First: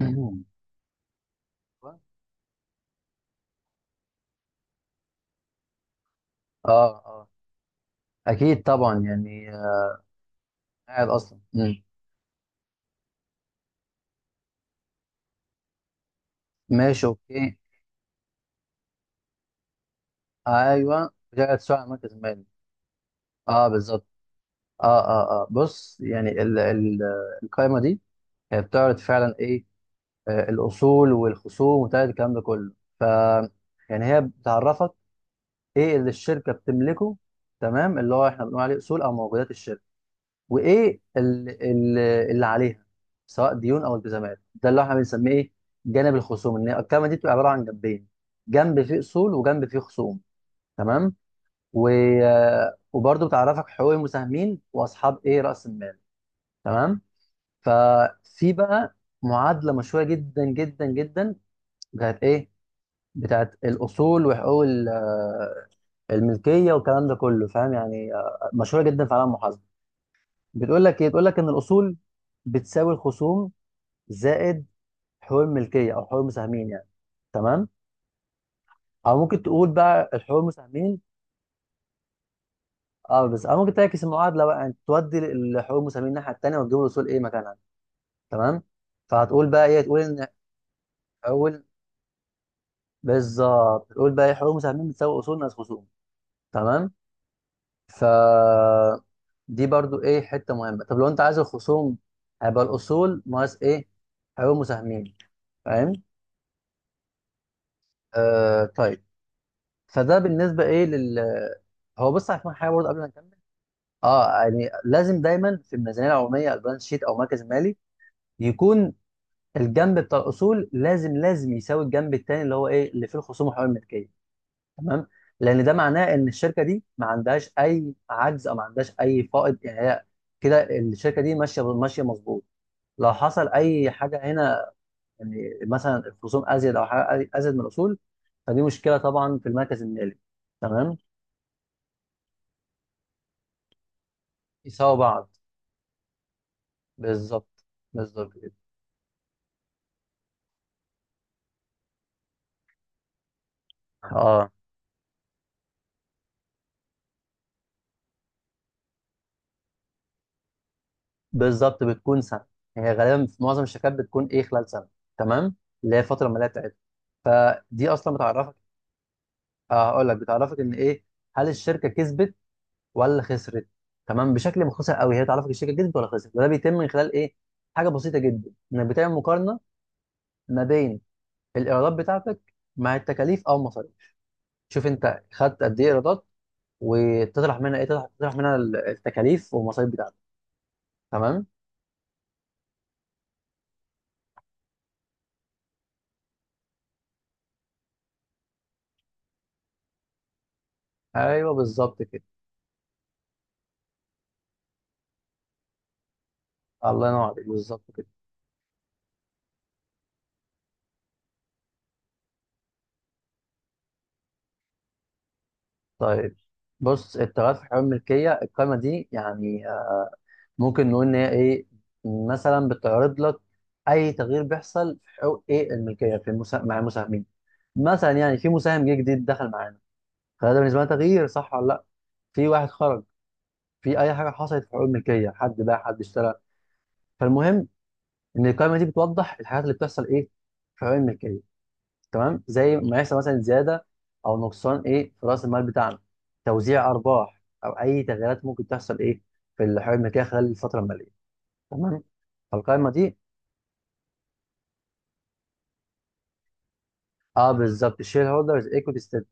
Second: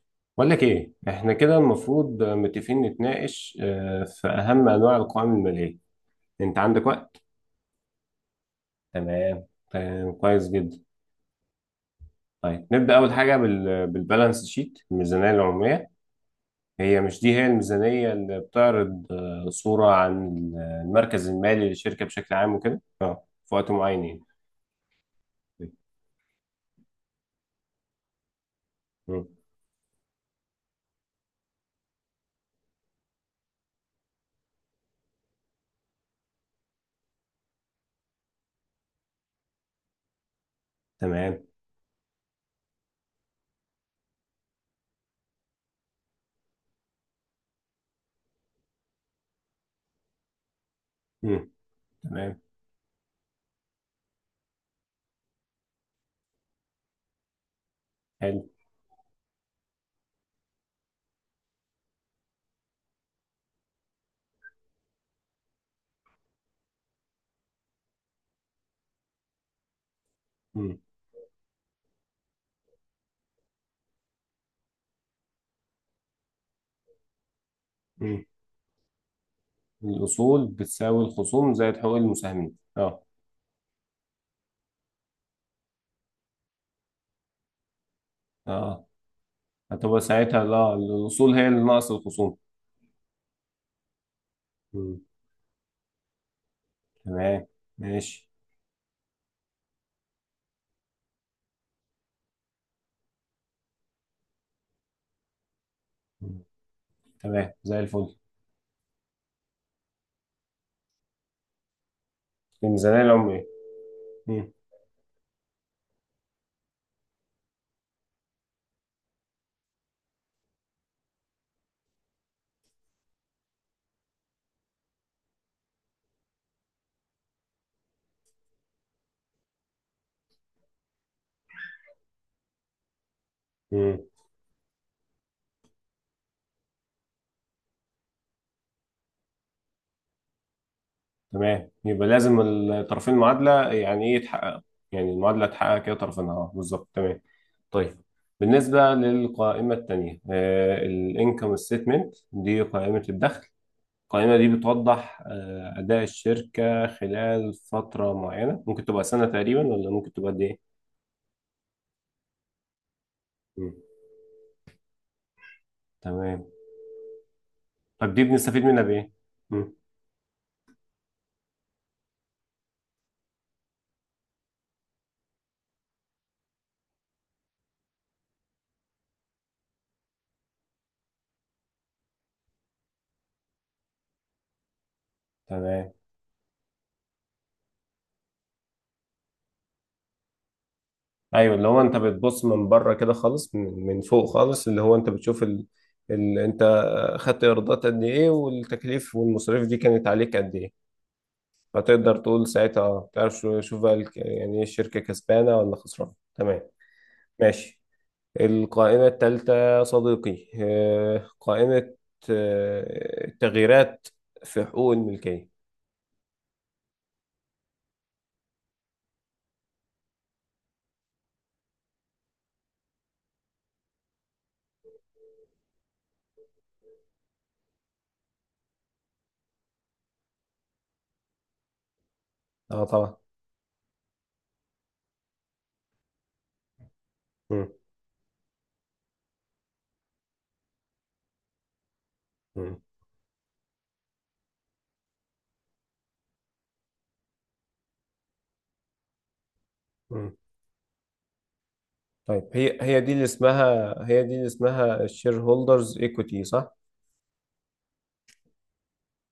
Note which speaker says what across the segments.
Speaker 1: مم.
Speaker 2: بقول لك ايه، احنا كده
Speaker 1: اه
Speaker 2: المفروض متفقين نتناقش في اهم انواع القوائم الماليه. انت عندك وقت؟
Speaker 1: اه اكيد طبعا
Speaker 2: تمام،
Speaker 1: يعني
Speaker 2: تمام، كويس جدا.
Speaker 1: قاعد اصلا
Speaker 2: طيب، نبدا اول حاجه بالبالانس شيت، الميزانيه العموميه. هي
Speaker 1: ماشي
Speaker 2: مش دي هي
Speaker 1: اوكي.
Speaker 2: الميزانيه اللي بتعرض صوره عن
Speaker 1: ايوه،
Speaker 2: المركز
Speaker 1: بتاعت
Speaker 2: المالي
Speaker 1: سؤال عن
Speaker 2: للشركه
Speaker 1: مركز
Speaker 2: بشكل
Speaker 1: المال.
Speaker 2: عام وكده في
Speaker 1: اه
Speaker 2: وقت معين
Speaker 1: بالظبط.
Speaker 2: يعني.
Speaker 1: اه بص، يعني ال ال القائمه دي هي بتعرض
Speaker 2: مم.
Speaker 1: فعلا ايه؟ الاصول والخصوم وبتاع الكلام ده كله. ف يعني هي بتعرفك ايه اللي الشركه بتملكه، تمام، اللي هو احنا بنقول عليه اصول او موجودات الشركه، وايه
Speaker 2: تمام.
Speaker 1: اللي عليها سواء ديون او التزامات، ده اللي احنا بنسميه ايه، جانب الخصوم. ان هي الكلمه دي بتبقى عباره عن جنبين، جنب فيه اصول وجنب فيه خصوم. تمام.
Speaker 2: مم.
Speaker 1: و...
Speaker 2: تمام،
Speaker 1: وبرضه بتعرفك حقوق المساهمين واصحاب ايه، راس المال. تمام.
Speaker 2: حلو.
Speaker 1: ففي بقى معادله مشهوره جدا جدا جدا، بتاعت ايه، بتاعت الاصول وحقوق الملكيه والكلام ده كله، فاهم؟ يعني مشهوره جدا في عالم المحاسبه.
Speaker 2: مم.
Speaker 1: بتقول لك ايه، بتقول لك ان الاصول بتساوي الخصوم زائد حقوق الملكيه او حقوق المساهمين يعني. تمام.
Speaker 2: مم.
Speaker 1: او ممكن تقول بقى الحقوق
Speaker 2: الاصول
Speaker 1: المساهمين.
Speaker 2: بتساوي الخصوم زائد حقوق المساهمين، اه.
Speaker 1: اه بس او ممكن تعكس المعادله بقى، يعني تودي الحقوق المساهمين الناحيه التانيه وتجيب الاصول ايه مكانها. تمام.
Speaker 2: اه،
Speaker 1: فهتقول بقى ايه، تقول
Speaker 2: هتبقى
Speaker 1: ان
Speaker 2: ساعتها، لا، الأصول هي اللي
Speaker 1: اول،
Speaker 2: ناقص الخصوم.
Speaker 1: بالظبط، تقول بقى ايه، حقوق المساهمين
Speaker 2: مم.
Speaker 1: بتساوي اصول ناقص خصوم. تمام.
Speaker 2: تمام.
Speaker 1: ف
Speaker 2: ماشي.
Speaker 1: دي برضو ايه، حته مهمه. طب لو انت عايز الخصوم، هيبقى الاصول ناقص ايه، حقوق المساهمين. فاهم؟
Speaker 2: مم. تمام زي الفل.
Speaker 1: آه طيب. فده بالنسبه ايه لل، هو بص عشان حاجه برضه قبل
Speaker 2: الميزانية
Speaker 1: ما نكمل.
Speaker 2: العمرية.
Speaker 1: اه
Speaker 2: مم.
Speaker 1: يعني لازم دايما في الميزانيه العموميه او البالانس شيت او مركز مالي، يكون الجنب بتاع الاصول لازم لازم يساوي الجنب الثاني اللي هو ايه، اللي فيه الخصوم وحقوق الملكيه. تمام. لان ده معناه ان الشركه دي ما عندهاش اي عجز او ما عندهاش اي فائض، يعني هي كده الشركه دي ماشيه ماشيه مظبوط. لو حصل اي
Speaker 2: مم.
Speaker 1: حاجه هنا، يعني مثلا الخصوم ازيد او حاجه ازيد من الاصول، فدي مشكله طبعا في المركز المالي. تمام،
Speaker 2: تمام، يبقى لازم الطرفين المعادلة يعني إيه يتحقق.
Speaker 1: يساوي
Speaker 2: يعني
Speaker 1: بعض.
Speaker 2: المعادلة تحقق كده طرفينها، أه، بالظبط، تمام.
Speaker 1: بالظبط.
Speaker 2: طيب،
Speaker 1: بالظبط كده.
Speaker 2: بالنسبة للقائمة التانية، الانكم ستيتمنت، دي قائمة الدخل. القائمة دي
Speaker 1: اه
Speaker 2: بتوضح أداء الشركة خلال فترة معينة، ممكن تبقى سنة تقريبا ولا ممكن تبقى قد إيه؟
Speaker 1: بالظبط بتكون سنه، هي غالبا في معظم
Speaker 2: مم.
Speaker 1: الشركات بتكون ايه، خلال سنه. تمام، اللي هي الفتره الماليه
Speaker 2: تمام.
Speaker 1: بتاعتها. فدي اصلا
Speaker 2: طب دي
Speaker 1: بتعرفك،
Speaker 2: بنستفيد منها بايه؟ مم.
Speaker 1: هقول لك، بتعرفك ان ايه، هل الشركه كسبت ولا خسرت. تمام، بشكل مختصر قوي هي بتعرفك الشركه كسبت ولا خسرت، وده بيتم من خلال ايه، حاجه بسيطه جدا، انك بتعمل مقارنه ما بين الايرادات بتاعتك مع التكاليف او المصاريف. شوف انت خدت قد ايه
Speaker 2: تمام.
Speaker 1: ايرادات، وتطرح منها ايه، تطرح منها التكاليف والمصاريف بتاعتك. تمام.
Speaker 2: ايوه، اللي هو انت بتبص من بره كده خالص، من فوق خالص، اللي هو انت بتشوف انت خدت ايرادات قد ايه، والتكاليف والمصاريف دي كانت عليك قد ايه.
Speaker 1: ايوه بالظبط
Speaker 2: فتقدر
Speaker 1: كده.
Speaker 2: تقول ساعتها، تعرف، شوف بقى، يعني ايه، الشركه كسبانه ولا خسرانه. تمام.
Speaker 1: الله ينور عليك،
Speaker 2: ماشي.
Speaker 1: بالظبط كده.
Speaker 2: القائمه الثالثه صديقي، قائمه التغييرات في حقوق الملكيه.
Speaker 1: طيب بص، التغيرات في حمل الملكية، القائمة دي يعني ممكن نقول إن هي إيه، مثلا بتعرض لك أي تغيير بيحصل في حقوق إيه، الملكية في مع المساهمين. مثلا يعني في مساهم جه جديد دخل معانا، فده بالنسبة لنا تغيير صح ولا لأ؟ في واحد
Speaker 2: اه
Speaker 1: خرج،
Speaker 2: طبعا.
Speaker 1: في أي حاجة حصلت في حقوق الملكية، حد باع حد اشترى. فالمهم
Speaker 2: مم.
Speaker 1: إن القائمة دي بتوضح الحاجات اللي بتحصل إيه، في حقوق الملكية. تمام، زي
Speaker 2: مم.
Speaker 1: ما يحصل مثلا زياده او نقصان ايه، في راس المال بتاعنا، توزيع ارباح او اي تغييرات ممكن تحصل ايه، في الحوالي الملكيه
Speaker 2: مم.
Speaker 1: خلال الفتره الماليه. تمام.
Speaker 2: طيب، هي
Speaker 1: فالقائمه
Speaker 2: هي دي
Speaker 1: دي،
Speaker 2: اللي اسمها، الشير هولدرز ايكوتي، صح؟
Speaker 1: اه بالظبط، الشير هولدرز ايكوتي ستيت،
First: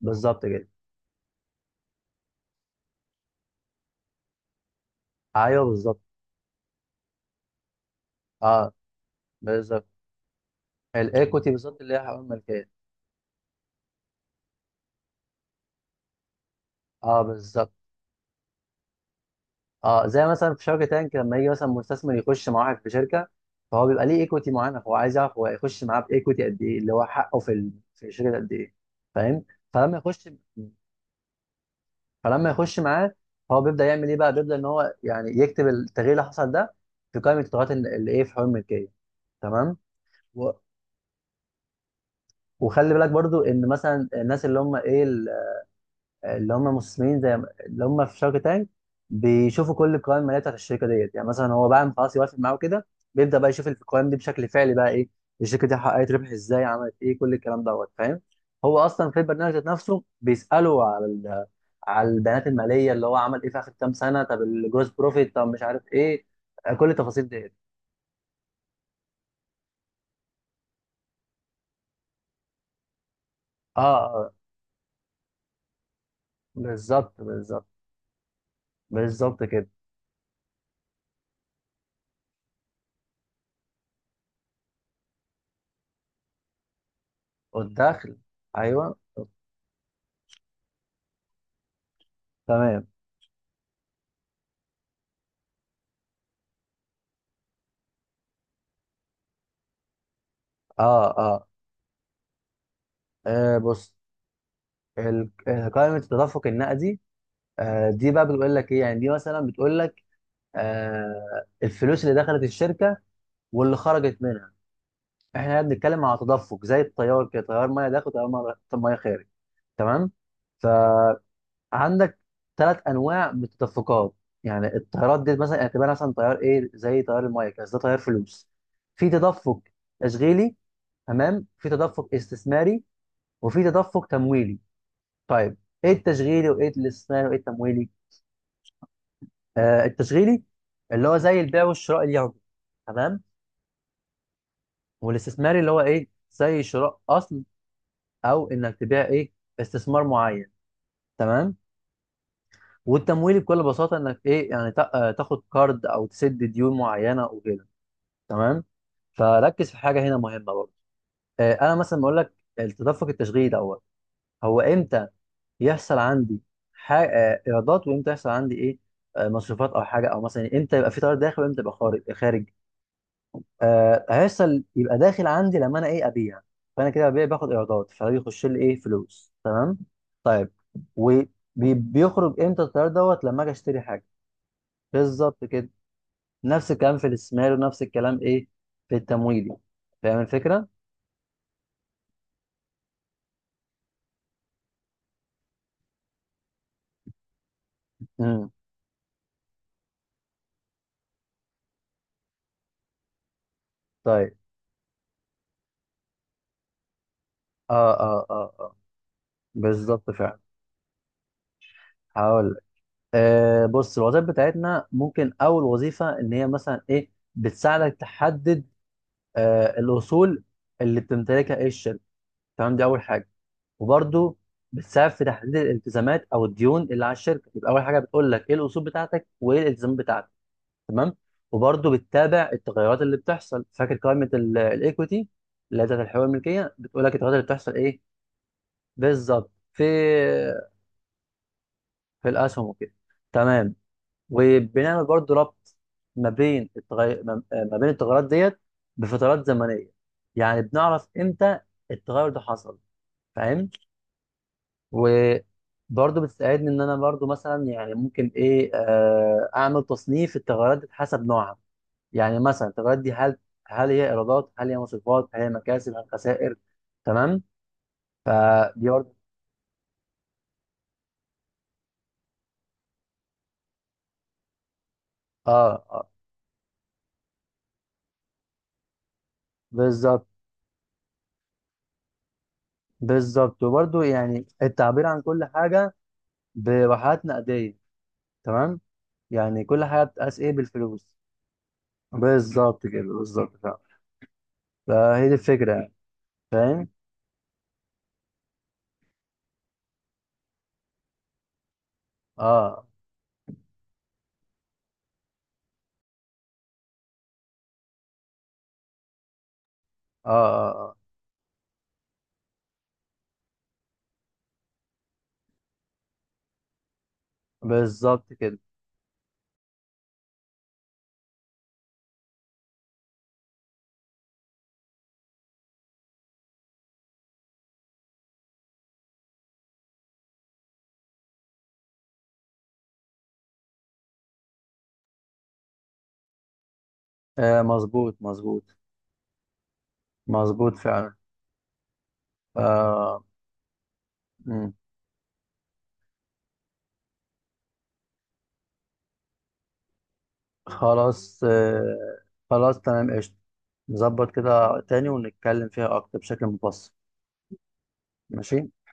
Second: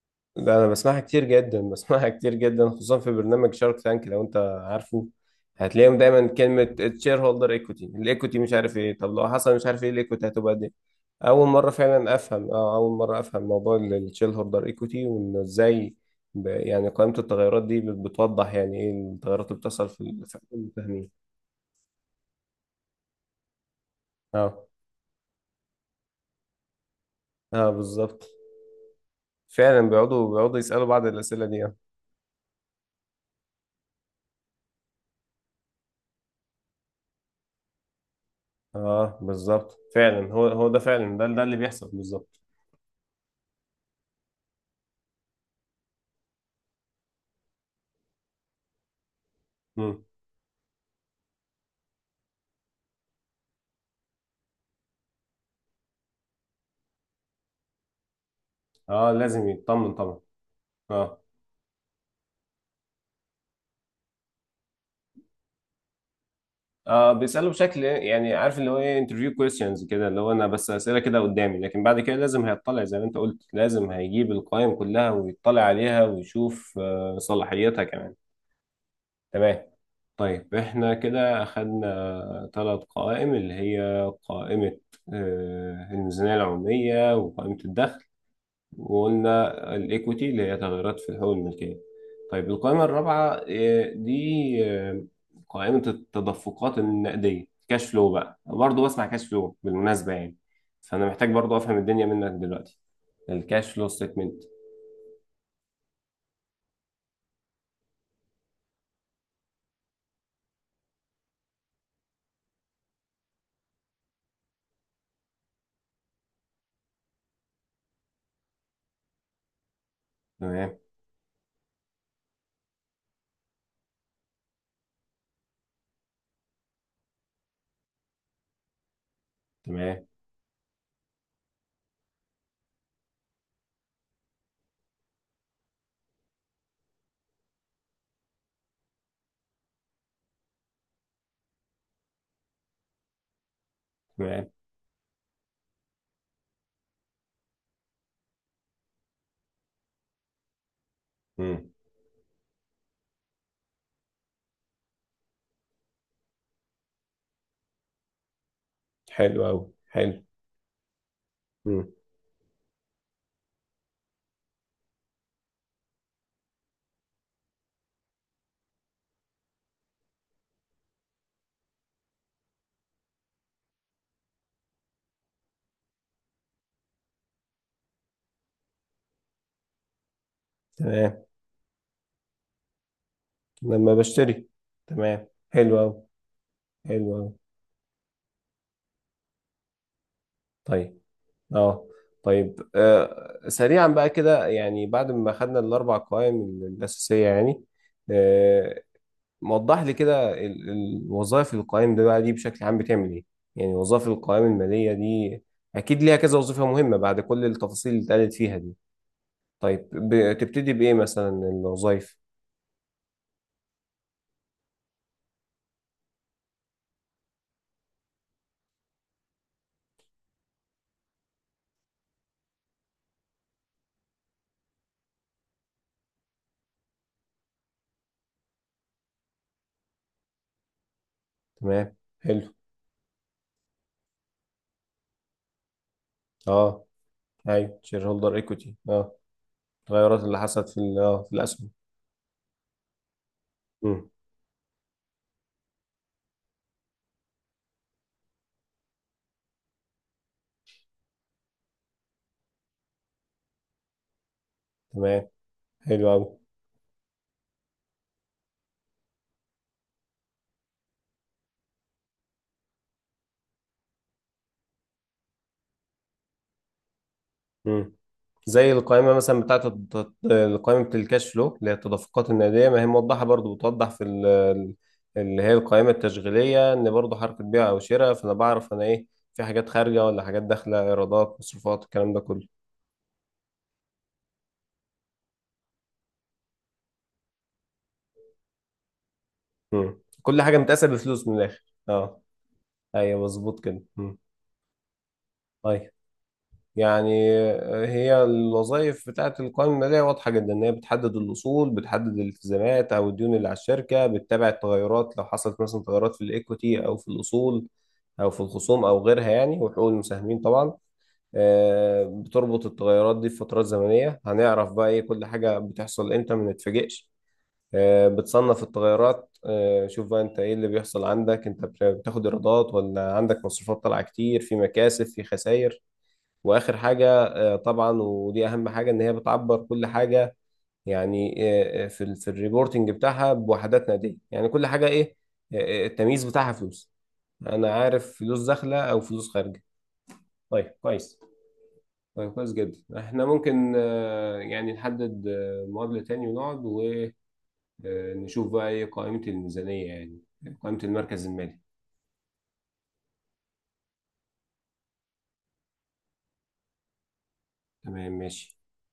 Speaker 1: بالظبط
Speaker 2: ده انا
Speaker 1: كده.
Speaker 2: بسمعها كتير جدا بسمعها كتير جدا، خصوصا في برنامج شارك تانك، لو انت عارفه.
Speaker 1: ايوه
Speaker 2: هتلاقيهم
Speaker 1: بالظبط.
Speaker 2: دايما كلمة الشير هولدر ايكوتي، الايكوتي مش
Speaker 1: اه
Speaker 2: عارف ايه، طب لو حصل مش عارف
Speaker 1: بالظبط،
Speaker 2: ايه الايكوتي هتبقى دي. اول
Speaker 1: الايكوتي
Speaker 2: مرة
Speaker 1: بالظبط اللي هي
Speaker 2: فعلا
Speaker 1: حقوق
Speaker 2: افهم،
Speaker 1: الملكيه.
Speaker 2: اول مرة افهم موضوع الشير هولدر ايكوتي، وانه ازاي يعني قائمة
Speaker 1: اه
Speaker 2: التغيرات
Speaker 1: بالظبط.
Speaker 2: دي بتوضح يعني ايه التغيرات اللي بتحصل في
Speaker 1: اه، زي
Speaker 2: في
Speaker 1: مثلا في شركه تانك،
Speaker 2: الفاهمين.
Speaker 1: لما يجي مثلا مستثمر يخش مع واحد في شركه، فهو بيبقى ليه ايكوتي
Speaker 2: اه،
Speaker 1: معينه، هو عايز يعرف هو هيخش معاه بايكوتي قد ايه، اللي هو حقه في
Speaker 2: اه،
Speaker 1: في
Speaker 2: بالظبط
Speaker 1: الشركه قد ايه. فاهم؟
Speaker 2: فعلا.
Speaker 1: فلما يخش
Speaker 2: بيقعدوا يسألوا بعض الأسئلة دي.
Speaker 1: فلما يخش معاه، هو بيبدا يعمل ايه بقى، بيبدا ان هو يعني يكتب التغيير اللي حصل ده في قائمه التغيرات اللي ايه، في حوار الملكيه.
Speaker 2: اه
Speaker 1: تمام.
Speaker 2: بالظبط فعلا، هو
Speaker 1: و-
Speaker 2: هو ده فعلا، ده اللي بيحصل بالظبط.
Speaker 1: وخلي بالك برضو ان مثلا الناس اللي هم ايه، اللي هم مسلمين زي اللي هم في شارك تانك، بيشوفوا كل
Speaker 2: مم.
Speaker 1: القوائم الماليه بتاعت الشركه ديت، يعني مثلا هو بعد ما خلاص يوافق معاه كده، بيبدا بقى يشوف القوائم دي بشكل فعلي بقى ايه، الشركه دي حققت ربح ازاي، عملت ايه، كل الكلام دوت، فاهم؟ هو اصلا
Speaker 2: اه،
Speaker 1: في
Speaker 2: لازم
Speaker 1: البرنامج ذات
Speaker 2: يطمن
Speaker 1: نفسه
Speaker 2: طبعا،
Speaker 1: بيساله على
Speaker 2: اه.
Speaker 1: على البيانات الماليه، اللي هو عمل ايه في اخر كام سنه، طب الجروس بروفيت، طب مش عارف ايه، كل
Speaker 2: اه،
Speaker 1: التفاصيل
Speaker 2: بيسأله
Speaker 1: ديت.
Speaker 2: بشكل، يعني عارف اللي هو ايه، انترفيو كويستشنز كده، اللي هو انا بس أسئلة كده قدامي، لكن بعد كده لازم هيطلع زي ما انت قلت،
Speaker 1: اه
Speaker 2: لازم هيجيب
Speaker 1: آه،
Speaker 2: القائمة كلها ويطلع عليها ويشوف
Speaker 1: بالظبط بالظبط.
Speaker 2: صلاحيتها كمان.
Speaker 1: بالظبط
Speaker 2: تمام.
Speaker 1: كده.
Speaker 2: طيب، احنا كده اخدنا ثلاث قوائم، اللي هي قائمة الميزانية العمومية، وقائمة الدخل،
Speaker 1: والدخل، ايوه.
Speaker 2: وقلنا الايكويتي اللي هي تغيرات في حقوق الملكيه. طيب، القائمه
Speaker 1: تمام
Speaker 2: الرابعه، دي قائمه التدفقات النقديه، كاش فلو، بقى برضه بسمع كاش فلو بالمناسبه يعني.
Speaker 1: اه
Speaker 2: فانا محتاج
Speaker 1: اه
Speaker 2: برضه افهم الدنيا منك دلوقتي، الكاش فلو
Speaker 1: بص،
Speaker 2: ستيتمنت.
Speaker 1: قائمة التدفق النقدي، دي بقى بتقول لك ايه، يعني دي مثلا بتقول لك الفلوس اللي دخلت الشركة واللي خرجت منها. احنا هنا بنتكلم على تدفق زي التيار كده، تيار ميه داخل، تيار ميه، مية خارج. تمام.
Speaker 2: تمام.
Speaker 1: فعندك ثلاث انواع من التدفقات، يعني التيارات دي مثلا يعني اعتبرها مثلا تيار ايه، زي تيار الميه كده، بس ده تيار فلوس. في تدفق
Speaker 2: تمام.
Speaker 1: تشغيلي، تمام، في تدفق استثماري، وفي تدفق تمويلي. طيب، ايه التشغيلي وايه الاستثماري وايه التمويلي؟ التشغيلي اللي هو زي البيع والشراء اليومي. تمام.
Speaker 2: تمام.
Speaker 1: والاستثماري اللي هو ايه، زي شراء اصل او انك تبيع ايه، استثمار معين. تمام.
Speaker 2: امم.
Speaker 1: والتمويلي بكل بساطه انك ايه يعني تاخد كارد او تسد ديون معينه وكده. تمام.
Speaker 2: حلو قوي،
Speaker 1: فركز في حاجه
Speaker 2: حلو.
Speaker 1: هنا مهمه برضه. انا
Speaker 2: امم.
Speaker 1: مثلا بقول لك التدفق التشغيلي دوت، هو امتى يحصل عندي ايرادات، وامتى يحصل عندي ايه مصروفات او حاجه، او مثلا امتى يبقى في تيار داخل وامتى يبقى خارج. آه هيحصل، يبقى داخل عندي لما انا ايه، ابيع. فانا كده ببيع باخد ايرادات، فبيخش لي ايه، فلوس. تمام. طيب،
Speaker 2: تمام،
Speaker 1: وبيخرج امتى التيار دوت، لما اجي اشتري
Speaker 2: لما
Speaker 1: حاجه.
Speaker 2: بشتري. تمام،
Speaker 1: بالظبط كده.
Speaker 2: حلو قوي.
Speaker 1: نفس الكلام في
Speaker 2: حلو قوي.
Speaker 1: الاستثمار، ونفس الكلام ايه، في التمويل. فاهم الفكره؟
Speaker 2: طيب. اه. طيب، سريعا بقى كده، يعني بعد ما خدنا الاربع قوائم الاساسيه يعني،
Speaker 1: امم
Speaker 2: آه وضح لي كده وظائف القوائم ده بقى، دي بشكل عام بتعمل ايه. يعني وظائف
Speaker 1: طيب.
Speaker 2: القوائم الماليه دي اكيد ليها كذا وظيفه مهمه، بعد كل
Speaker 1: اه
Speaker 2: التفاصيل اللي
Speaker 1: اه
Speaker 2: اتقالت
Speaker 1: اه
Speaker 2: فيها
Speaker 1: اه
Speaker 2: دي. طيب،
Speaker 1: بالظبط فعلا.
Speaker 2: بتبتدي بايه مثلا الوظائف؟
Speaker 1: هقول لك، آه بص، الوظائف بتاعتنا، ممكن اول وظيفه ان هي مثلا ايه، بتساعدك تحدد آه الاصول اللي بتمتلكها ايه، الشركه. تمام، دي اول حاجه. وبرده بتساعد في تحديد الالتزامات او الديون اللي على الشركه. يبقى اول حاجه بتقول لك ايه الاصول بتاعتك وايه الالتزامات بتاعتك. تمام. وبرده
Speaker 2: تمام،
Speaker 1: بتتابع
Speaker 2: حلو.
Speaker 1: التغيرات اللي بتحصل، فاكر قائمه الايكويتي اللي هي بتاعت الحقوق الملكيه،
Speaker 2: اه،
Speaker 1: بتقول لك التغيرات اللي بتحصل
Speaker 2: ايوه،
Speaker 1: ايه،
Speaker 2: شير هولدر ايكوتي، اه.
Speaker 1: بالظبط، في
Speaker 2: التغيرات اللي حصلت في في الاسهم.
Speaker 1: في الاسهم وكده. تمام.
Speaker 2: مم.
Speaker 1: وبنعمل برضه ربط ما بين التغير، ما بين التغيرات ديت بفترات زمنيه، يعني بنعرف امتى التغير ده حصل. فاهم؟
Speaker 2: تمام، حلو
Speaker 1: وبرضه
Speaker 2: قوي.
Speaker 1: بتساعدني ان انا برضه مثلا يعني ممكن ايه، اعمل تصنيف التغيرات دي حسب نوعها، يعني مثلا التغيرات دي هل، هل هي ايرادات، هل هي مصروفات، هل هي مكاسب، هل خسائر. تمام.
Speaker 2: مم. زي
Speaker 1: دي برضه
Speaker 2: القائمة مثلا بتاعت القائمة بتاع الكاش فلو، اللي هي التدفقات النقدية، ما هي موضحة، برضو بتوضح في اللي هي
Speaker 1: اه،
Speaker 2: القائمة التشغيلية، إن برضو حركة بيع أو شراء، فأنا بعرف أنا إيه، في حاجات خارجة ولا
Speaker 1: بالظبط
Speaker 2: حاجات داخلة، إيرادات، مصروفات، الكلام ده كله.
Speaker 1: بالظبط. وبرضه يعني التعبير عن كل حاجه بواحات نقديه. تمام، يعني كل
Speaker 2: مم.
Speaker 1: حاجه بتقاس
Speaker 2: كل
Speaker 1: ايه،
Speaker 2: حاجة متقاسة
Speaker 1: بالفلوس.
Speaker 2: بفلوس من الآخر، أه.
Speaker 1: بالظبط كده،
Speaker 2: أيوه،
Speaker 1: بالظبط
Speaker 2: مظبوط
Speaker 1: فعلا.
Speaker 2: كده. مم.
Speaker 1: فهي دي الفكره
Speaker 2: طيب،
Speaker 1: يعني. فاهم؟
Speaker 2: يعني هي الوظائف بتاعت القوائم المالية واضحة جدا، إن هي بتحدد الأصول، بتحدد
Speaker 1: اه
Speaker 2: الالتزامات أو الديون اللي على الشركة، بتتابع التغيرات لو حصلت مثلا تغيرات في الإيكويتي أو في الأصول أو في الخصوم أو غيرها يعني، وحقوق
Speaker 1: اه
Speaker 2: المساهمين
Speaker 1: اه,
Speaker 2: طبعا.
Speaker 1: آه.
Speaker 2: بتربط التغيرات دي بفترات زمنية، هنعرف بقى إيه كل حاجة بتحصل إمتى ما نتفاجئش.
Speaker 1: بالظبط كده.
Speaker 2: بتصنف التغيرات، شوف بقى انت ايه اللي بيحصل عندك، انت بتاخد ايرادات ولا عندك مصروفات طالعه كتير، في مكاسب في خسائر. واخر حاجه، طبعا ودي اهم حاجه، ان هي بتعبر كل حاجه، يعني في في الريبورتنج بتاعها بوحدات نقديه، يعني كل حاجه ايه، التمييز بتاعها فلوس.
Speaker 1: آه
Speaker 2: انا عارف
Speaker 1: مظبوط
Speaker 2: فلوس
Speaker 1: مظبوط.
Speaker 2: داخله او فلوس خارجه. طيب،
Speaker 1: مظبوط فعلا.
Speaker 2: كويس. طيب كويس جدا،
Speaker 1: آه.
Speaker 2: احنا ممكن يعني
Speaker 1: مم.
Speaker 2: نحدد مقابله تاني، ونقعد ونشوف بقى ايه قائمه الميزانيه يعني، قائمه المركز
Speaker 1: خلاص
Speaker 2: المالي.
Speaker 1: آه، خلاص تمام قشطة. نظبط كده تاني ونتكلم فيها أكتر بشكل مبسط.
Speaker 2: تمام، ماشي.
Speaker 1: ماشي.